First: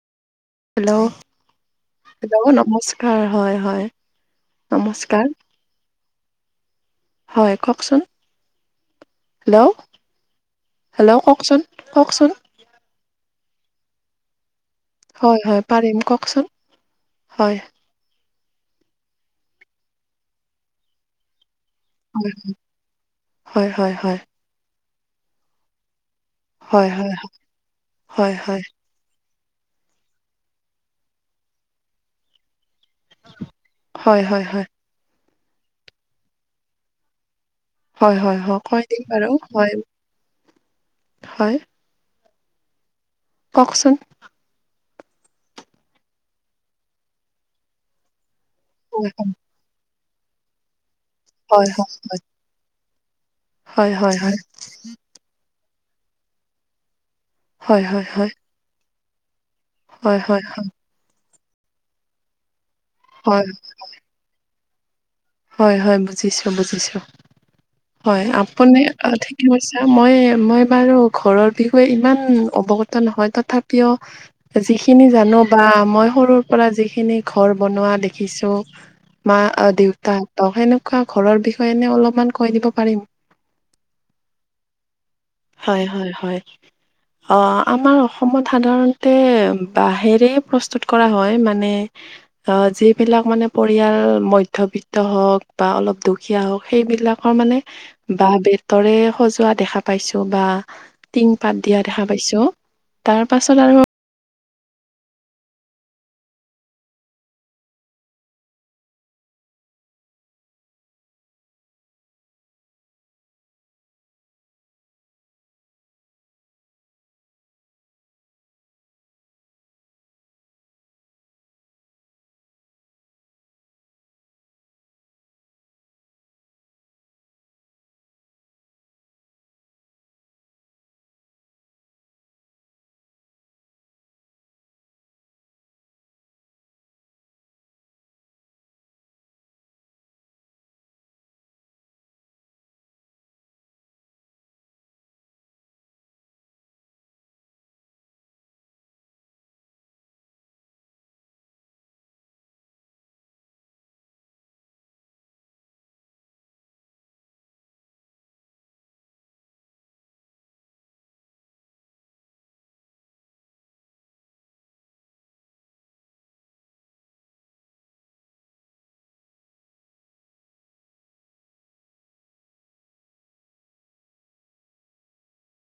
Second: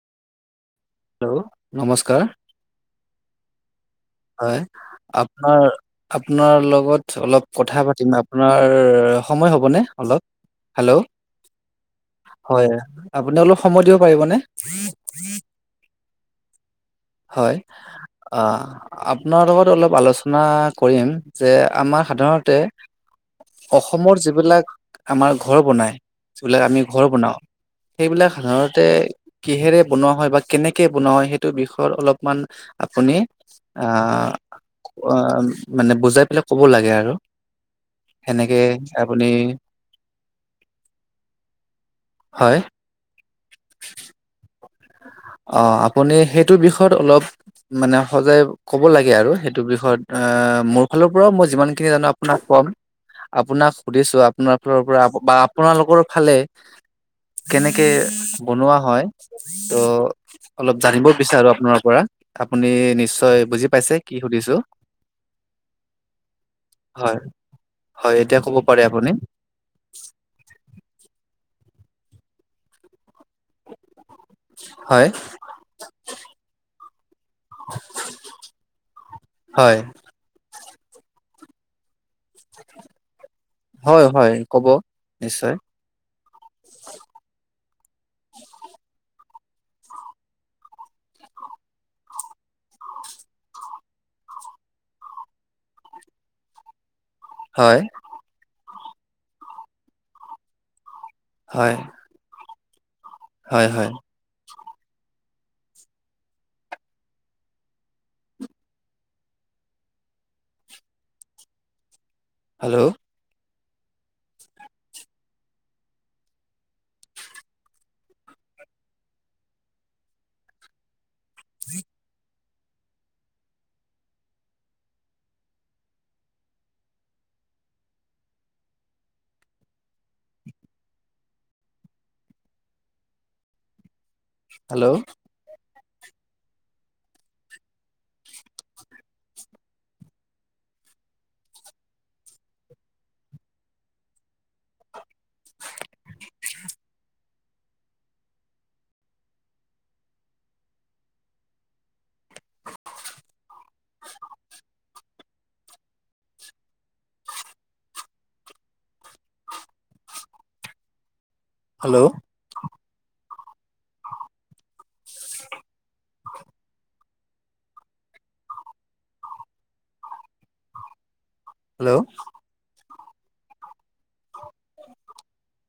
Hello hello নমস্কাৰ হয় হয় হয় নমস্কাৰ আপোনাৰ আপোনাৰ লগত অলপ হয় কথা কওকচোন পাতিম আপোনাৰ সময় হেল্ল' হ'বনে অলপ হেল্ল' কওকচোন কওকচোন হয় আপুনি অলপ সময় দিব পাৰিবনে হয় হয় পাৰিম কওকচোন হয় আপোনাৰ লগত অলপ আলোচনা কৰিম যে আমাৰ সাধাৰণতে হয় হয় অসমৰ হয় যিবিলাক আমাৰ ঘৰ বনাই যিবিলাক আমি হয় ঘৰ হয় বনাওঁ সেইবিলাক হয় হয় সাধাৰণতে কিহেৰে বনোৱা হয় বা কেনেকে বনোৱা হয় সেইটো বিষয়ত অলপমান আপুনি হয় আহ হয় হয় মানে বুজাই পেলাই ক'ব লাগে আৰু হয় হয় সেনেকে হয় কৈ দিম বাৰু আপুনি হয় হয় হয় কওকচোন অ আপুনি সেইটো বিষয়ত অলপ মানে সজাই কব লাগে আৰু সেইটো ইটো বিষয়ত আহ মোৰ ফালৰ পৰাও মই হয় হয় যিমানখিনি জানো হয় আপোনাক কম আপোনাক হয় হয় সুধিছো হয় আপোনাৰ ফালৰ পৰা বা আপোনালোকৰ ফালে হয় হয় কেনেকে হয় বনোৱা হয় হয় হয় ত' অলপ জানিব বিচাৰো আপোনাৰ পৰা আপুনি হয় নিশ্চয় বুজি পাইছে কি সুধিছো হয় হয় বুজিছোঁ বুজিছোঁ হয়, হয় এতিয়া ক'ব আপুনি পাৰে কৈছা মই মই বাৰু ঘৰৰ বিষয়ে ইমান অৱগত নহয় তথাপিও যিখিনি হয়, জানো বা মই সৰুৰ পৰা যিখিনি ঘৰ বনোৱা দেখিছোঁ মা হয়, দেউতাহতক সেনেকুৱা ঘৰৰ বিষয়ে এনে অলপমান কৈ দিব পাৰিম হয়, হয়, ক'ব। হয় হয় হয় হয় আমাৰ অসমত সাধাৰণতে বাঁহেৰেই প্ৰস্তুত কৰা হয় মানে অ যিবিলাক মানে পৰিয়াল মধ্যবিত্ত ওক বা অলপ দুখীয়া হওক সেইবিলাকৰ মানে হয়, বাঁহ বেতৰে সজোৱা দেখা পাইছো বা টিং পাত হয়, দিয়া দেখা পাইছো তাৰ পাছত হয়, আৰু হয়, হেল্ল' স [unintelligible] হেল্ল' [unintelligible] হেল্ল' হেল্ল'